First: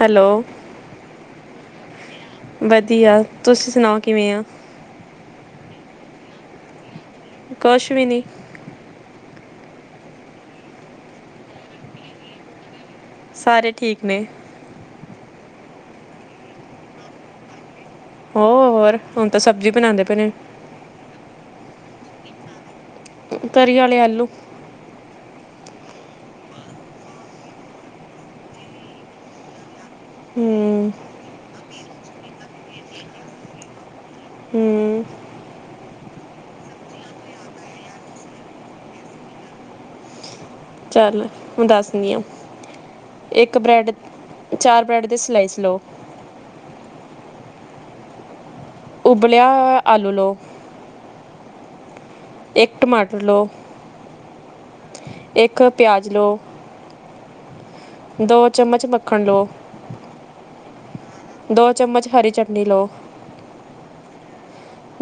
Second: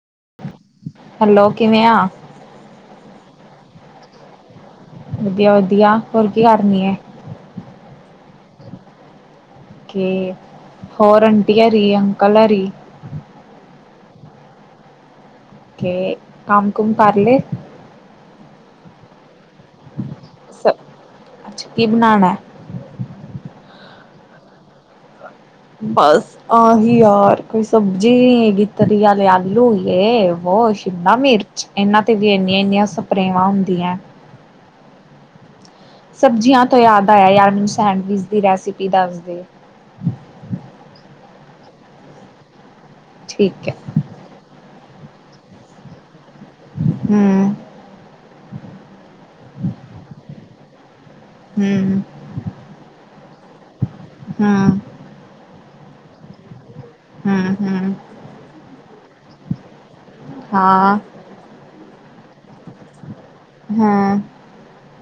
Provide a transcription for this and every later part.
Hello. Hello ਕਿਵੇਂ ਆ। ਵਧੀਆ ਤੁਸੀਂ ਸੁਣਾਓ ਕਿਵੇਂ ਆ? ਵਧੀਆ- ਵਧੀਆ ਹੋਰ ਕੀ ਕਰਨੀ? ਕੁਛ ਵੀ ਨੀ। ਹੋਰ ਆਂਟੀ ਅਰੀ ਅੰਕਲ ਅਰੀ? ਸਾਰੇ ਠੀਕ ਨੇ। ਓ ਕੰਮ- ਕੁਮ ਕਾਰਲੇ? ਹੋਰ ਹੋਹੋਰ ਹੁਣ ਤਾਂ ਸਬਜ਼ੀ ਬਣਦੇ ਪਾਏ ਨੇ। ਸ ਕੀ ਬਣਨਾ ਐ। ਤਰੀ ਵਾਲੇ ਆਲੂ। ਬਸ ਆਹੀ ਯਾਰ ਕੋਈ ਸਬਜ਼ੀ ਨਹੀਂ ਹੈਗੀ। ਤਰੀ ਵਾਲਲੇੇ ਆਲੂ ਯੇ ਵੋ ਹੂੰ ਸ਼ਿ। ਮਿਰਚ ਇਹਨਾਂ ਤੇ ਵੀ ਇੰਨੀਆਂ -ਇੰਨੀਆਂ ਸਪਰੇਵਾਂ ਹੁੰਦੀਆਂ। ਹੂੰ ਸਬਜ਼ੀਆਂ ਤੋਂ ਯਾਦ ਆਇਆ ਯਾਰ ਮੈਨੂੰ ਸੈਂਡਵਿਚ ਦੀ ਰੈਸਪੀ ਦੱਸਦੇ। ਚੱਲ ਹੁ ਦੱਸਦੀ ਆ ਇੱਕ ਠੀਕ ਹੈ ਬ੍ਰੈਡ ਤ ਚਾਰ ਬਰੈਡ ਦੀ ਸਲਿਏਸ ਲਓ। ਹੂ। ਓਬਲਯਾ ਆਲੂ ਲੋ। ਹਮ। ਏਕ ਟਮਾਟਰ ਲੋਂ। ਹਮ। ਏਕ ਪਿਆਜ਼ ਲੋ। ਹਮ- ਹਮ। ਦੋ ਚਮਚ ਮੱਖਣ ਲੋ। ਹਾਂ। ਦੋ ਚੰਮਚ ਹਰੀ ਚਟਨੀ ਲੋ। ਹਮ।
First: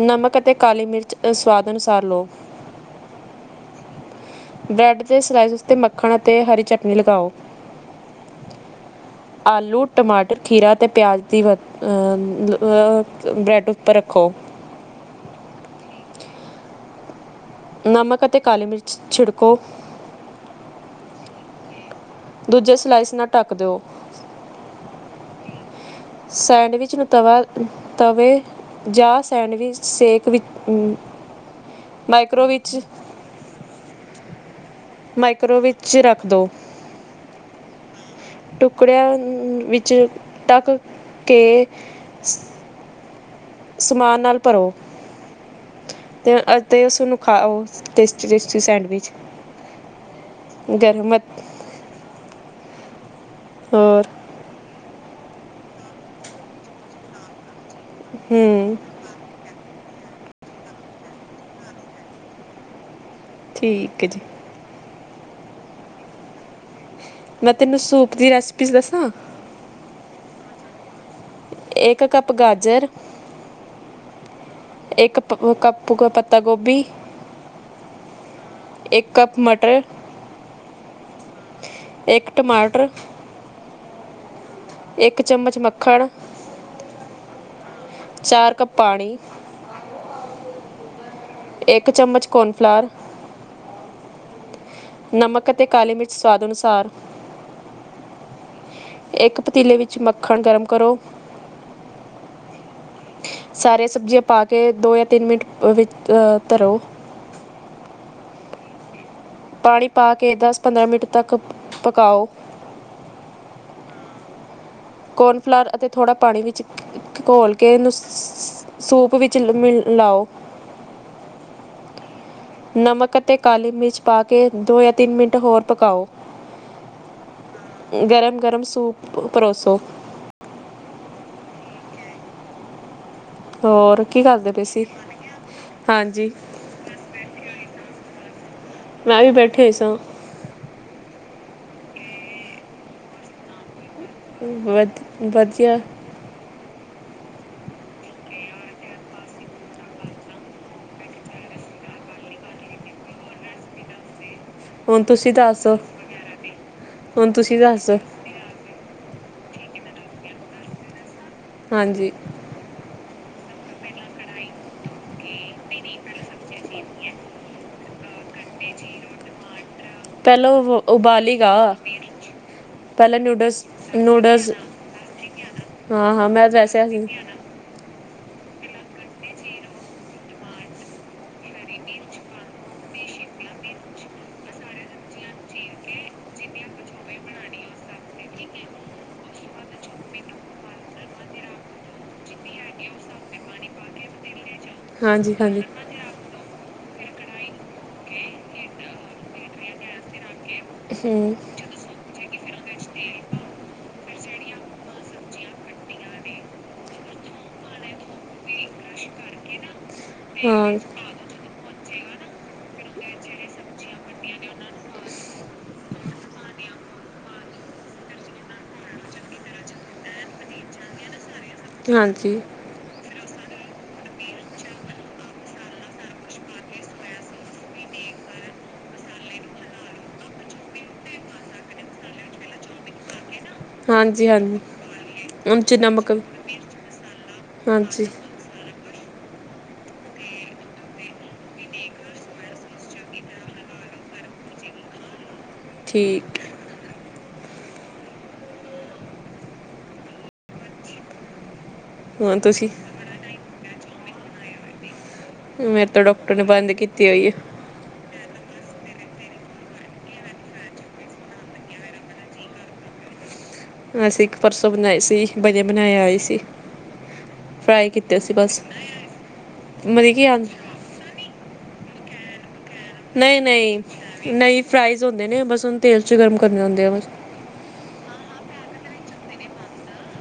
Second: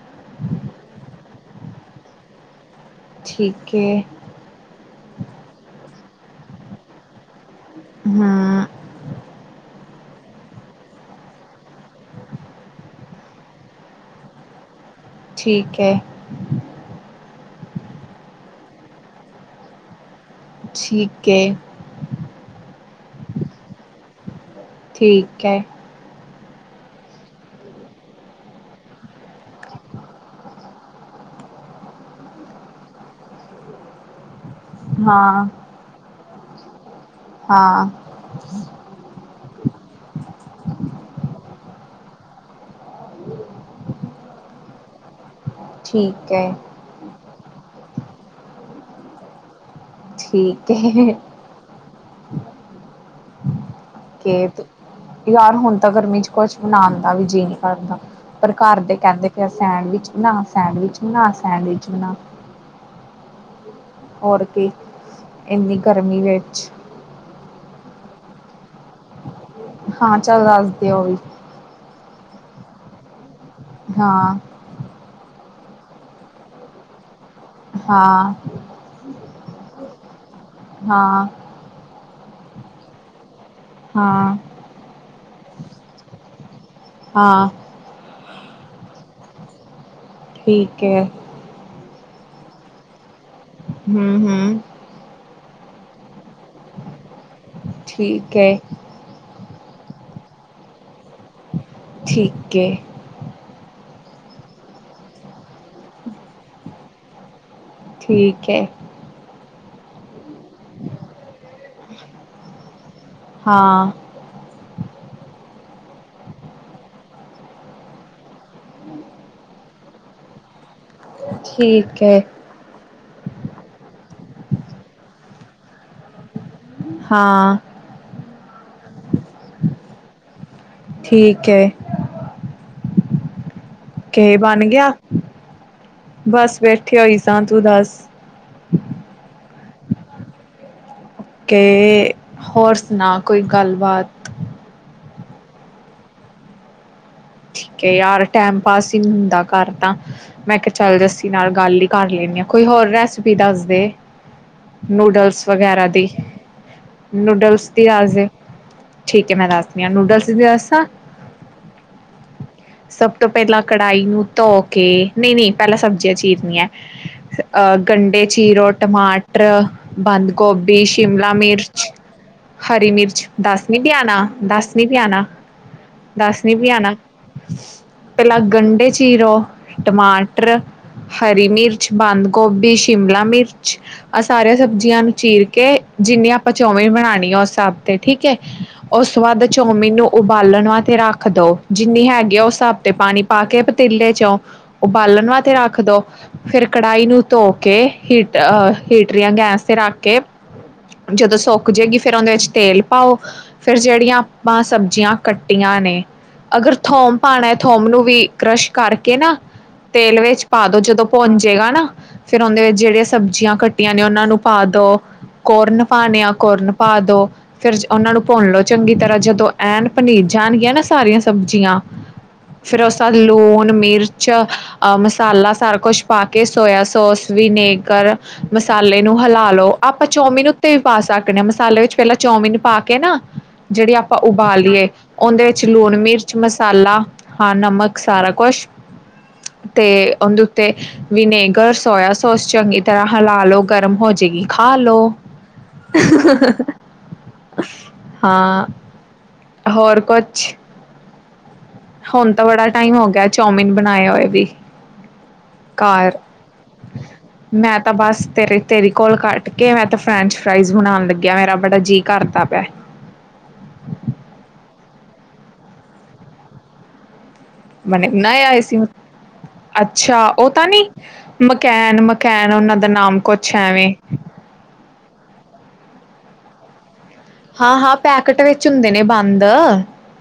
ਨਮਕ ਅਤੇ ਕਾਲੀ ਮਿਰਚ ਸਵਾਦ ਅਨੁਸਾਰ ਲੋ। ਠੀਕ ਏ। ਬਰੈੱਡ ਦੇ ਸਲਾਈਸ ਉਤੇ ਮੱਖਣ ਅਤੇ ਹਰੀ ਚਟਨੀ ਲਗਾਓ। ਹਾਂ ਆਲੂ। ਟਮਾਟਰ, ਖੀਰਾ ਅਤੇ ਪਿਆਜ਼ ਦੀ ਵ ਬ੍ਰੈੱਡ ਉੱਪਰ ਰੱਖੋ। ਠੀਕ ਅ। ਨਮਕ ਅਤੇ ਕਾਲੀ ਮਿਰਚ ਛਿੜਕੋ। ਠੀਕ ਏ। ਦੂਜੇ ਸਲਾਈਸ ਨਾਲ ਢੱਕ ਦੋ। ਠੀਕ ਅ। ਸੈਂਡਵਿਚ ਨੂੰ ਤਵਾ ਤਵੇ। ਜਾਂ ਸੈਂਡਵਿਚ ਸੇਕ ਵੀ ਮਾਈਕ੍ਰੋ ਵਿੱਚ। ਹਾਂ ਮਾਈਕਰੋ ਵਿਚ' ਰੱਖ ਦੋ। ਹਾਂ। ਟੁਕੜਿਆਂ ਵਿੱਚੋ ਟਕ ਕੇ। ਸਮਾਨ ਨਾਲ ਭਰੋ। ਠੀਕ ਤੇ ਹੈ ਅ। ਤੇ ਉਸਨੂੰ ਖਾਓ ਟੇਸਟੀ- ਟੇਸਟੀ ਸੈਂਡਵਿਚ। ਠੀਕ ਐ। ਗਰਮ ਹੋਰ। ਕੇ ਯਾਰ ਹੁਣ ਤਾਂ ਗਰਮੀ ਚ ਕੁਛ ਬਨਾਨ ਦਾ ਵੀ ਜੀਅ ਨੀ ਕਰਦਾ। ਪਰ ਹੂੰ ਘਰ ਦੇ ਕਹਿੰਦੇ ਪੇ ਸੈਂਡਵਿਚ ਬਣਾ- ਸੈਂਡਵਿਚ ਬਣਾ- ਸੈਂਡਵਿਚ ਬਣਾ ਠੀਕ ਅ ਜੀ। ਮੁੜ ਕੇ ਏਨੀ ਗਰਮੀ ਵਿੱਚ ਮੈਂ ਤੈਨੂੰ ਸੂਪ ਦੀ ਰੈਸਪੀ ਦੱਸਾਂ ਹਾਂ ਚੱਲ ਦੱਸ ਦੇ ਓ ਵੀ ਏਕ ਕੱਪ ਗਾਜਰ ਹਾਂ ਏਕ ਪਕ ਕੱਪ ਪੱਤਾ ਗੋਭੀ, ਹਾਂ ਏਕ ਕੱਪ ਮਟਰ, ਹਾਂ ਏਕ ਟਮਾਟਰ, ਹਾਂ ਏਕ ਚੰਮਚ ਮੱਖਣ, ਹਾਂ ਚਾਰ ਕੱਪ ਪਾਣੀ। ਠੀਕ ਐ। ਇੱਕ ਚਮਚ ਕੋਨਫਲਾਰ। ਹੂੰ ਹੂੰ ਨਮਕ ਤੇ ਕਾਲੇ ਮਿਰਚ ਸਵਾਦ ਅਨੁਸਾਰ। ਠੀਕ ਐ। ਇੱਕ ਪਤੀਲੇ ਵਿੱਚ ਮੱਖਣ ਗਰਮ ਕਰੋ। ਠੀਕ ਐ। ਸਾਰੇ ਸਬਜ਼ੀਆਂ ਪਾ ਕੇ ਦੋ ਜਾਂ ਤਿੰਨ ਮਿੰਟ ਵਿੱਚ ਅ ਧਰੋ। ਠੀਕ ਐ। ਪਾਣੀ ਪਾ ਕੇ ਦਸ- ਪੰਦਰਾਂ ਮਿੰਟ ਤੱਕ ਪਕਾਓ। ਹਾਂ ਕੋਰਨਫਲਰ ਅਤੇ ਥੋੜ੍ਹਾ ਪਾਣੀ ਚ ਘੋਲ ਕੇ ਉਨੂੰ ਸ ਸੂਪ ਵਿੱਚ ਮਿਲ-ਮਿਲਲਾਓ। ਠੀਕ ਐ। ਨਮਕ ਅਤੇ ਕਾਲੀ ਮਿਰਚ ਪਾ ਕੇ ਦੋ ਜਾਂ ਤਿੰਨ ਮਿੰਟ ਹੋਰ ਪਕਾਓ। ਹਾਂ ਗਰਮ- ਗਰਮ ਸੂਪ ਪਰੋਸੋ। ਠੀਕ ਐ। ਹੋਰ ਕੀ ਕਿ ਕਰਦੇ ਬਣ ਪਏ ਸੀ ਗਿਆ। ਹਾਂਜੀ ਬਸ ਬੈਠੇ ਹੋਈ ਸਾਂ, ਤੂੰ ਦੱਸ? ਮੈਂ ਵੀ ਬੈਠੀ ਹੋਈ ਸਾਂ। ਕੇ ਹੋਰ ਸੁਣਾ ਕੋਈ ਗੱਲਬਾਤ। ਬੋਤ ਵਧੀਆ। ਠੀਕ ਹੈ ਯਾਰ ਟੈਮ ਪਾਸ ਹੀ ਹੁੰਦਾ ਘਰ ਤਾਂ। ਮੈਂ ਕਿਹਾ ਚੱਲ ਜੱਸੀ ਨਾਲ ਗੱਲ ਹੀ ਕਰ ਲੈਂਣੀ ਆ। ਕੋਈ ਹੋਰ ਰੈਸਪੀ ਦੱਸਦੇ? ਹੁਣ ਤੁਸੀਂ ਨੂਡਲਸ ਦੱਸੋ ਵਗੈਰਾ ਦੀ, ਹੁਣ ਤੁਸੀਂ ਨੂਡਲਸ ਦੀ ਦੱਸੋ ਰਾਜ਼ੇ ਠੀਕ ਹੈ ਮੈਂ ਦੱਸਦੀ ਹਾਂ। ਨੂਡਲਸ ਦੀ ਵੀ ਦੱਸਾਂ। ਹਾਂਜੀ ਸਭ ਤੋਂ ਪਹਿਲਾਂ ਕੜਾਹੀ ਨੂੰ ਧੋ ਕੇ, ਨਈ-ਨਈ ਪਹਿਲਾਂ ਸਬਜ਼ੀਆਂ ਚੀਰਨੀਆਂ ਐ। ਅਹ ਗੰਡੇ ਚੀਰੋ ਟਮਾਟ -ਟਰ, ਬੰਦ ਪਹਿਲਾਂ ਉਬ ਗੋਭੀ, ਸ਼ਿਮਲਾ ਉਬਾਲੀ ਗਾ ਮਿਰਚ ਹਰੀ ਪਹਿਲਾਂ ਮਿਰਚ ਦਸ ਨਿਊਡਲਸ ਨਹੀਂ ਪਿਆਣਾ ਨੂਡਲਸ ਦਸ ਨਹੀ ਪਿਆਣਾ। ਹਾਂ ਹਾਂ ਦਸ ਮੈਂ ਨੀ ਵੈਸਿਆ ਪਿਆਣਾ ਵੀ ਪਹਿਲਾਂ ਗੰਢੇ ਚੀਰੋ ਟਮਾਟਰ ਹਰੀ ਮਿਰਚ, ਬੰਦ-ਗੋਭੀ, ਸ਼ਿਮਲਾ ਮਿਰਚ ਆਹ ਸਾਰੀਆਂ ਸਬਜ਼ੀਆਂ ਨੂੰ ਚੀਰ ਕੇ, ਜਿੰਨੀੇ ਆਪਾਂ ਚਾਉਮੀਨ ਬਣਾਉਣੀ ਆ, ਉਸ ਹੈਸਾਬ ਤੇ ਠੀਕ ਏ। ਉਸ ਤੋਂ ਬਾਅਦ ਚੋਮੀਨ ਨੂੰ ਉਬਾਲਣ ਵਾਸਤੇ ਰੱਖ ਦੋ। ਜਿੰਨੀ ਹੈਗੀ ਆ, ਉਸ ਹੈਸਾਬ ਤੇ ਪਾਣੀ ਪਾ ਕੇ ਪਤੀਲੇ ਚੋਂ ਉਬਾਲਣ ਹਾਂਜੀ ਵਾਥੇ ਹਾਂਜੀ ਰੱਖ ਦੋ। ਫਿਰ ਕੜਾਹੀ ਨੂੰ ਧੋ ਕੇ, ਹੀਟ ਅਹ ਹੀਟਰ ਯਾ ਗੈਸ ਤੇ ਰੱਖ ਕੇ ਹੂੰ ਜਦੋਂ ਸੁੱਕ ਜਾਏਗੀ ਫਿਰ ਉਹਦੇ ਚ ਤੇਲ ਪਾਓ। ਫੇਰ ਜਿਹੜੀਆਂ ਆਪਾਂ ਸਬਜ਼ੀਆਂ ਕੱਟੀਆਂ ਨੇ ਅਗਰ ਥੋਮ ਪਾਉਣਾ, ਥੋਮ ਨੂੰ ਵੀ ਕਰਸ਼ ਕਰਕੇ ਨਾ ਤੇਲ ਵਿੱਚ ਪਾ ਹਾਂ। ਦੋ। ਜਦੋਂ ਭੁੰਜੇਗਾ ਨਾ, ਫਿਰ ਉਹਂਦੇ ਵਿੱਚ ਜਿਹੜੀਆਂ ਸਬਜ਼ੀਆਂ ਕੱਟੀਆਂ ਨੇ ਉਹਨਾਂ ਨੂੰ ਪਾ ਦੋ। ਕੋਰਨ ਪਾਣੇ ਆ ਕੋਰਨ ਪਾ ਦੋ। ਫਿਰ'ਚ ਉਹਨਾਂ ਨੂੰ ਭੁੰਨ ਲਓ ਚੰਗੀ ਤਰਾਂ ਜਦੋਂ ਐਨ ਪਨੀਜ ਜਾਣਗੀਆਂ ਨਾ ਸਾਰੀਆਂ ਜੀਆਂ, ਹਾਂਜੀ, ਫੇਰ, ਉਸ ਬਾਅਦ ਲੂਣ, ਮਿਰਚ ਅ ਮਸਾਲਾ ਸਾਰਾ ਕੁਛ ਪਾ ਕੇ ਸੋਇਆ ਸੋਸ ਵੀਨੇਕਰ- ਮਸਾਲੇ ਨੂੰ ਹਿਲਾ ਲਓ। ਆਪਾਂ ਚੌਮਿਨ ਉੱਤੇ ਵੀ ਪਾ ਸਕਦੇ ਹਾਂ। ਮਸਾਲੇ ਵਿੱਚ ਪਹਿਲਾਂ ਚੌਮਿਨ ਪਾ ਕੇ ਨਾ- ਜਿਹੜੀ ਆਪਾਂ ਹਾਂਜੀ, ਹਾਂਜੀ ਉਬਾਲੀਏ ਉਹਦੇ ਉਹ ਵਿੱਚ 'ਚ ਲੂਣ, ਨਮਕ ਮਿਰਚ, ਮਸਾਲਾ ਹਾਂ ਨਮਕ ਹਾਂਜੀ। ਸਾਰਾ- ਰਾ ਕੂਝ ਤੇ ਉਹਂਦੇ ਉੱਤੇ- ਵਿਨੇਗਰ, ਸੋਇਆ ਸੋਸ ਚੰਗੀ ਤਰਾਂ ਹਿਲਾ ਲੋ, ਗਰਮ ਹੋਜੇਗੀ ਖਾਲੋੋ। ਠੀਕ ਹਾਂ ਹੋਰ ਕੁਛ? ਹੁਣ ਤਾਂ ਬੜਾ ਟਾਈਮ ਹੋ ਗਿਆ ਚੌਮਿਨ ਬਣਾਏ ਹੋਏ ਵੀ- ਮੇਰੇ ਤੋਂ ਘਰ ਡਾਕਟਰ ਨੇ ਬੰਦ ਕੀਤੀ ਹੋਈ ਮੈਂ ਤਾਂ ਬਸ ਤੇਰੇ- ਤੇਰੀ ਕੋਲ ਕੱਟ ਕੇ, ਮੈਂ ਤਾਂ ਫਰੈਂਚ ਫਰਾਈਜ਼ ਬਣਾਉਣ ਲੱਗਿਆ। ਮੇਰਾ ਬੜਾ ਜੀਅ ਕਰਤਾ ਪਿਆ। ਅਸੀਂ ਇੱਕ ਪਰਸੋਂ ਬਣਾਈ ਸੀ, ਬੜੇ ਬਣਾਏ ਆਏ ਸੀ। ਫਰਾਈ ਬਣੇ ਕੀਤੇ -ਬਣਾਏ ਬਸ ਆਏ ਸੀ? ਮਤਲਬ ਅੱਛਾ, ਕਿ ਹਾਂ ਉਹ ਤਾਂ ਨੀ- ਮਕੈਨ-ਮਕੈਨ ਉਹਨਾਂ ਦਾ- ਨਾਮ ਕੁਛ ਨਹੀਂ-ਨਹੀਂ, ਐਵੇਂ ਨਹੀਂ ਫਰਾਈਜ਼ ਹੁੰਦੇ ਨੇ, ਬਸ ਉਹਨੂੰ ਤੇਲ ਚ ਗਰਮ ਕਰਨੇ ਹੁੰਦੇ ਆ ਬਸ। ਹਾਂ-ਹਾਂ, ਪੈਕਟ ਵਿੱਚ ਹੁੰਦੇ ਨੇ ਬੰਦ।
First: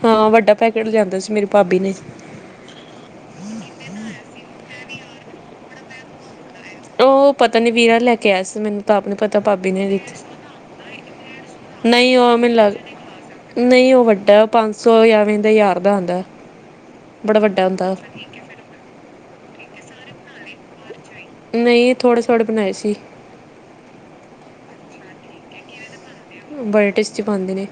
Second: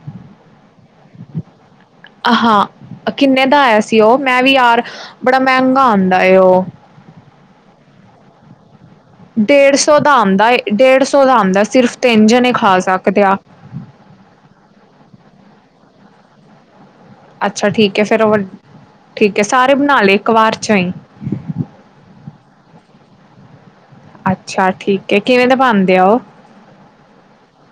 ਹਾਂ, ਵੱਡਾ ਪੈਕੇਟ ਲਿਆਂਦਾ ਸੀ ਮੇਰੀ ਭਾਬੀ ਨੇ। ਆ ਹਾਂ, ਕਿੰਨੇ ਦਾ ਆਇਆ ਸੀ ਉਹ? ਮੈਂ ਵੀ ਯਾਰ ਬੜਾ ਮਹਿੰਗਾ ਆਉਂਦਾ ਹੈ ਉਹ। ਉਹ, ਪਤਾ ਨੀ ਵੀਰਾ ਲੈ ਕੇ ਆਇਆ ਸੀ ਮੈਨੂੰ- ਤਾਂ ਆਪ ਨੀ ਪਤਾ ਭਾਬੀ ਡੇਢ ਨੇ ਸੌ ਦਾ ਦਿੱਤੇ ਆਉਂਦਾ-ਡੇਢ ਸੌ ਦਾ ਆਉਂਦਾ ਸੀ। ਸਿਰਫ ਨਹੀਂ ਤਿੰਨ ਉਹ ਜਣੇ ਮੈਨੂੰ ਲੱਗ ਖਾ ਸਕਦੇ ਆ। ਨਹੀਂ, ਉਹ ਵੱਡਾ ਪੰਜ ਸੌ ਯਾ ਐਵੇਂ ਹਜ਼ਾਰ ਦਾ ਆਉਂਦਾ। ਅੱਛਾ ਠੀਕ ਹੈ। ਫੇਰ ਉਹ ਠੀਕ ਹੈ ਸਾਰੇ ਬਣਾ ਲਏ ਇੱਕ ਵਾਰ'ਚ ਹੀ? ਨਹੀਂ, ਥੋੜੇ -ਥੋੜੇ ਬਣਾਏ ਸੀ। ਅੱਛਾ, ਠੀਕ ਹੈ ਕਿਵੇਂ ਦਾ ਬਣਦੇ ਆ ਉਹ? ਬੜੇ ਟੇਸਟੀ ਬਣਦੇ ਨੇ।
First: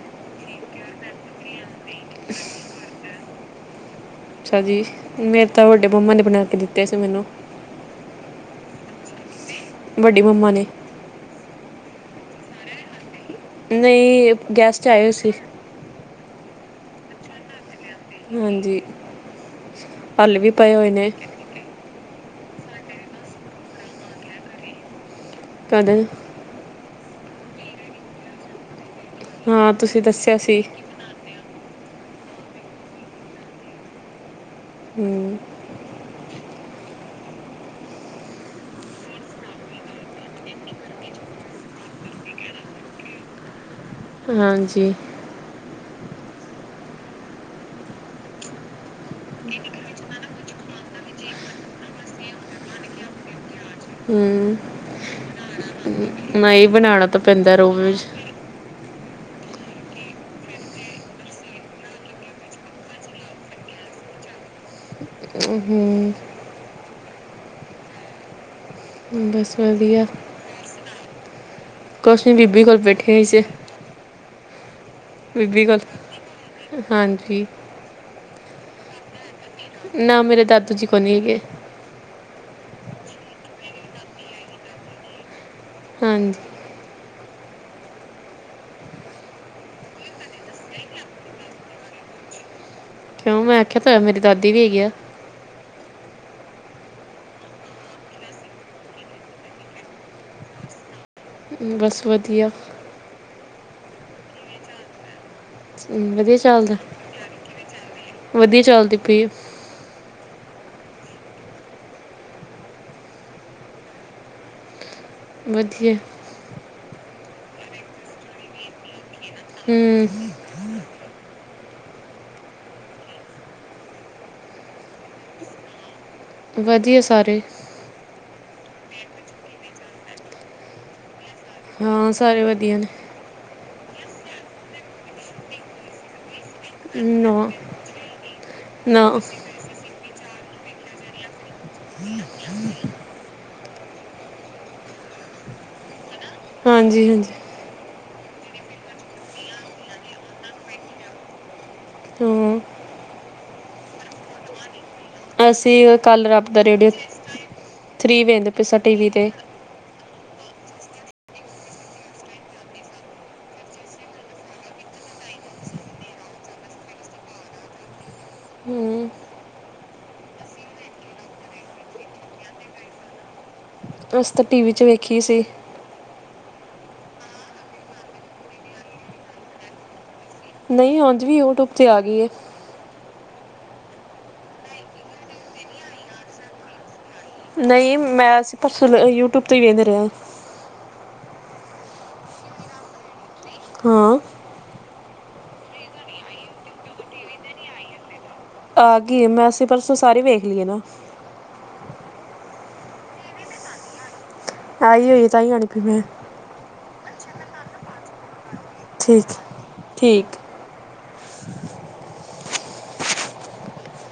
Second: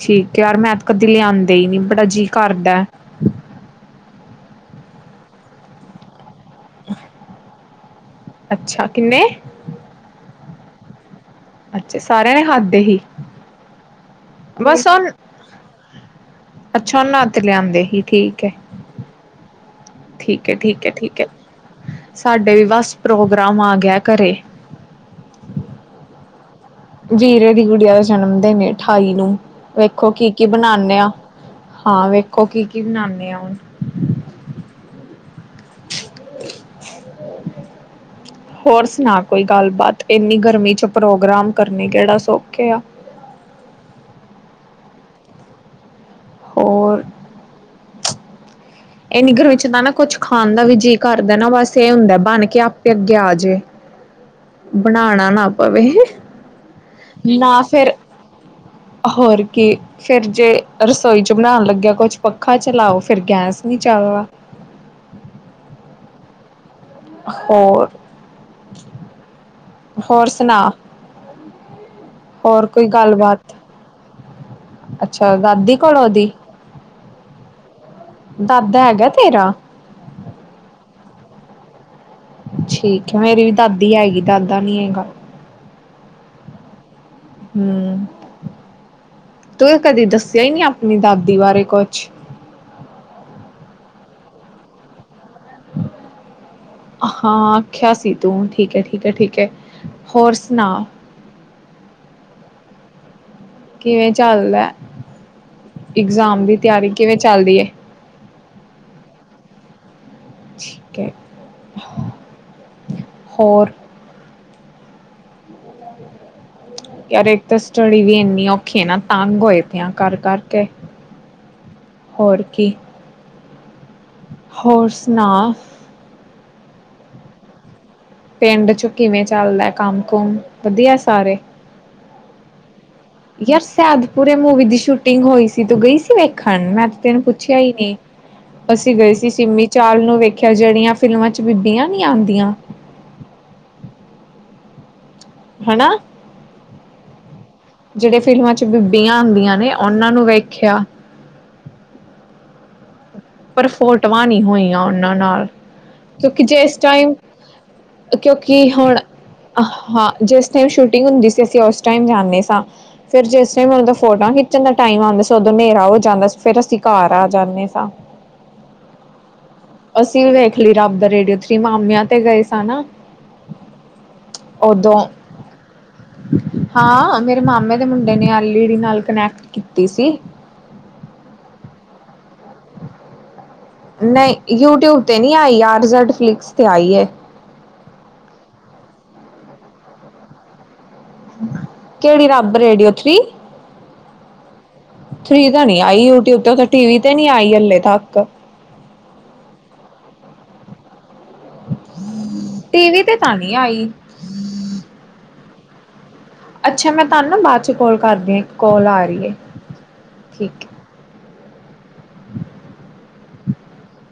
ਠੀਕ ਹੈ ਯਾਰ, ਮੈਂ ਤੇ ਕਦੇ ਲਿਆਂਦੇ ਹੀ ਨੀ ਬੜਾ ਜੀਅ ਕਰਦਾ। ਅੱਛਾ ਜੀ, ਮੇਰੇ ਤਾਂ ਵੱਡੇ ਮੰਮਾ ਨੇ ਬਣਾ ਕੇ ਦਿੱਤੇ ਸੀ ਮੈਨੂੰ। ਅੱਛਾ, ਕਿਹਨੇ? ਵੱਡੀ ਮੰਮਾ ਨੇ। ਅੱਛਾ, ਸਾਰਿਆਂ ਨੇ ਖਾਦੇ ਹੀ? ਨਹੀਂ, ਗੈਸਟ ਬਸ ਆਏ ਹੋਏ ਹੁਣ ਸੀ। ਅੱਛਾ, ਉਹਨਾਂ'ਤੇ ਲਿਆਂਦੇ ਹੀ। ਠੀਕ ਹੈ- ਹਾਂਜੀ ਹੱਲ ਠੀਕ ਵੀ ਹੈ, ਪਏ ਠੀਕ ਹੋਏ ਹੈ- ਨੇ ਠੀਕ ਹੈ। ਸਾਡੇ ਬਸ ਪ੍ਰੋਗਰਾਮ ਆ ਗਿਆ ਘਰੇ। ਕਦੋ? ਜੀਰੇ ਦੀ ਗੁੜੀਆ ਦਾ ਜਨਮਦਿਨ ਆ ਅਠਾਈ ਨੂੰ, ਹਾਂ ਤੁਸੀਂ ਵੇਖੋ ਕੀ- ਦੱਸਿਆ ਕੀ ਸੀ ਬਣਾਨੇ ਆ। ਹਾਂ, ਵੇਖੋ ਕੀ- ਕੀ ਬਣਾਉਨੇ ਆ ਹੁਨ। ਹੂੰ। [inaudible] ਹੋਰ ਸੁਣਾ ਕੋਈ ਗੱਲਬਾਤ, ਇੰਨੀ ਗਰਮੀ ਚ ਪ੍ਰੋਗਰਾਮ ਕਰਨੇ ਕਿਹੜਾ ਸੌਖੇ ਆ। ਹਾਂਜੀ। ਹੋਰ? ਇਹੰਨੀ ਗਰਮੀ ਵਿੱਚ ਤਾਂ ਨਾ ਕੁਛ ਖਾਣ ਦਾ ਵੀ ਜੀਅ ਕਰਦਾ ਨਾ ਬਸ ਇਹ ਹੁੰਦਾ ਬਣ ਕੇ ਆਪੇ ਅੱਗੇ ਆ ਜੇ। ਹੂੰ। ਬਣਾਣਾ ਨਾ ਪਵੇ। ਮ ਹੀ ਬਣਾਉਣਾ ਤਾਂ ਪੈਂਦਾ ਨਾ ਰੂਮ ਫਿਰ ਵਿੱਚ। ਹੋਰ ਕੀ। ਫੇਰ ਜੇ ਰਸੋਈ ਚ ਬਣਾਉਣ ਲੱਗਿਆ ਕੁਛ ਪੱਖਾ ਚਲਾਓ ਫਿਰ ਗੈਸ ਨੀ ਚੱਲਨਾ। ਹੂੰ-ਹੂੰ। ਹੋਰ। ਬਸ। ਵਧੀਆ ਹੋਰ ਸੁਣਾ ਕੁਛ ਨਹੀਂ ਬੀਬੀ ਹੋਰ ਕੋਲ ਕੋਈ ਬੈਠੇ ਹੋਏ ਸੀ ਗੱਲਬਾਤ। ਅੱਛਾ ਦਾਦੀ ਕੋਲ ਔਦੀ। ਹਾਂਜੀ। ਦਾਦਾ ਹੈਗਾ ਤੇਰਾ। ਨਾ ਮੇਰੇ ਦਾਦੂ ਜੀ ਕੋ ਨੀ ਹੈਗੇ। ਠੀਕ ਹੈ ਮੇਰੀ ਵੀ ਦਾਦੀ ਹੈਗੀ ਦਾਦਾ ਨੀ ਹੈਗਾ। ਹਾਂਜੀ। ਹੂੰ ਤੂੰ ਕਦੀ ਦੱਸਿਆ ਹੀ ਨੀ ਆਪਣੀ ਦਾਦੀ ਬਾਰੇ ਕੁਛ। ਮੈਂ ਆਖਿਆ ਤਾਂ ਹੈ ਮੇਰੀ ਦਾਦੀ ਵੀ ਹੈਗੀ ਆ। ਹਮ। ਹਾਂ ਆਖਿਆ ਸੀ ਤੂੰ ਠੀਕ ਹੈ-ਠੀਕ ਹੈ, ਠੀਕ ਹੈ ਹੋਰ ਸੁਣਾ। ਬਸ ਵਧੀਆ। ਕਿਵੇਂ ਚੱਲਦਾ, ਵਧੀਆ ਇਗਜ਼ਾਮ ਦੀ ਚੱਲਦਾ ਤਿਆਰੀ ਕਿਵੇਂ ਚੱਲਦੀ ਐ। ਵਧੀਆ ਚੱਲਦੀ ਪਈ ਏ। ਠੀਕ ਹੈ ਹੋਰ। ਵੱਧੀਆ। ਯਾਰ ਇੱਕ ਤਾਂ ਸਟੜਡੀ ਵੀ ਇੰਨੀ ਔਖੀ ਹੈ ਨਾ ਤੰਗ ਹੋਏ ਪਏ ਆ ਕਰ ਹੂੰ ਕਰਕੇ। ਹੋਰ ਕੀ। ਹੋਰ ਸੁਣਾ। ਵਧੀਆ ਸਾਰੇ। ਪਿੰਡ ਚੋ ਕਿਵੇਂ ਚੱਲਦਾ ਕੰਮ-ਕੁਮ ਵਧੀਆ ਸਾਰੇ। ਹਾਂ ਸਾਰੇ ਵਧੀਆ ਨੇ। ਯਾਰ ਸੇਆਦਪੁਰੇ ਮੂਵੀ ਦੀ ਸ਼ੂਟਿੰਗ ਹੋਈ ਸੀ ਤੂੰ ਗਈ ਸੀ ਵੇਖ ਖਣ ਮੈਂ ਤੇ ਤੈਨੂੰ ਨਾ ਪੁੱਛਿਆ ਹੀ ਨੀ ਅਸੀਂ ਨਾ ਗਏ ਸੀ ਸਿਮੀ ਚਾਲ ਨੂੰ ਵੇਖਿਆ ਜਿਹੜੀਆਂ ਫਿਲਮਾਂ ਚ ਬੀਬੀਆਂ ਨੀ ਆਦੀਆਂ। ਹਨਾ। ਹਾਂਜੀ-ਹਾਂਜੀ। ਜੇੜੇ ਫਿਲਮਾਂ ਚ ਬੀਬੀਆਂ ਆਂਦੀਆਂ ਨੇ ਉਹਨਾਂ ਨੂੰ ਵੇਖਿਆ। ਹੂੰ। ਪਰ ਫੋਟੋਵਾ ਨੀ ਹੋਈਆਂ ਉਹ ਨਾ ਨਾਲ ਅਸੀਂ ਕੱਲ ਕਿਉਂਕਿ ਰੱਬ ਜੇ ਦਾ ਇਸ ਰੇਡੀਓ ਟਾਈਮ ਵੇਖਦੇ ਕਿਉਂਕਿ ਪਏ ਸਾਂ ਹੁਣ ਟੀਵੀ ਤੇ ਹਾਂ ਜਿਸ ਟਾਈਮ ਸ਼ੂਟਿੰਗ ਹੁੰਦੀ ਸੀ ਅਸੀਂ ਉਸ ਟਾਈਮ ਜਾਂਨੇ ਸਾ। ਫੇਰ ਜਿਸ ਟਾਈਮ [unintelligible] ਫੋਟਾ ਖਿੱਚਣ ਦਾ ਟਾਈਮ ਆਉਂਦਾ ਸੀ ਉਦੋਂ ਨੇਰਾ ਹੋ ਜਾਂਦਾ ਫੇਰ ਅਸੀਂ ਘਰ ਆ ਜਾਂਨੇ ਸਾ। ਹੂੰ ਅਸੀਂ ਵੀ ਵੇਖ ਲੀ ਰੱਬ ਦਾ ਰੇਡੀਓ ਥ੍ਰਰੀ ਮਾਮਿਆਂ ਤੇ ਗਏ ਸਾ ਨਾ। ਅਸੀ ਤਾਂ ਟੀ ਵੀ ਚ ਉਦੋਂ ਵੇਖੀ ਸੀ। ਹਾਂ ਮੇਰੇ ਮਾਮੇ ਦੇ ਮੁੰਡੇ ਨੇ ਐਲ ਈ ਡੀ ਨਾਲ ਕਨੈਕਟ ਕੀਤੀ ਸੀ। ਨਈ ਓਨਜ ਵੀ ਯੂਟਿਊਬ ਤੇ ਆ ਗੀ ਏ। ਨਈ ਯੂਟਿਊਬ ਤੇ ਨੀ ਆਈ ਆਰ ਰਿਜਲਟ ਫਲਿਕਸ ਤੇ ਆਈ ਏ। ਨਈ, ਮੈਂ ਅਸੀਂ ਪਰਸੋ ਯੂਟੁਬ, ਤੇ ਈ ਵੇਦੇ ਰੇ ਆਂ। ਕੇੜੀ, ਰੱਬ-ਰੇਡੀਔ ਥਰੀ? ਹਾਂ। ਥ੍ਰੀ ਤਾਂ ਨਾ ਆਈ, ਯੂਟਿਊਬ ਤੇ ਔਤੇ ਟੀ ਵੀ ਤੇ ਨੀ ਆਈ ਹਲੇ ਤੱਕ। ਆ ਗੀ ਏ, ਮੈਂ ਅਸੀਂ ਪਰਸੋਂ ਸਾਰੀ ਵੇਖ ਲੀ ਏ ਨਾ। ਟੀਵੀ, ਤੇ ਤਾਂ ਨੀ ਆਈ। ਆਈ ਹੋਈ, ਤਾਂ ਹੀ ਆ [unintelligible] ਮੈਂ। ਅੱਛਾ, ਮੈਂ ਤਾਨੂੰ ਨਾ ਬਾਦ ਚ ਕੋਲ ਕਰਦੀ ਆਂ ਇਕ ਕੋਲ ਆ ਰੀ ਏ, ਠੀਕ ਠੀਕ। ਹੈ। [inaudible]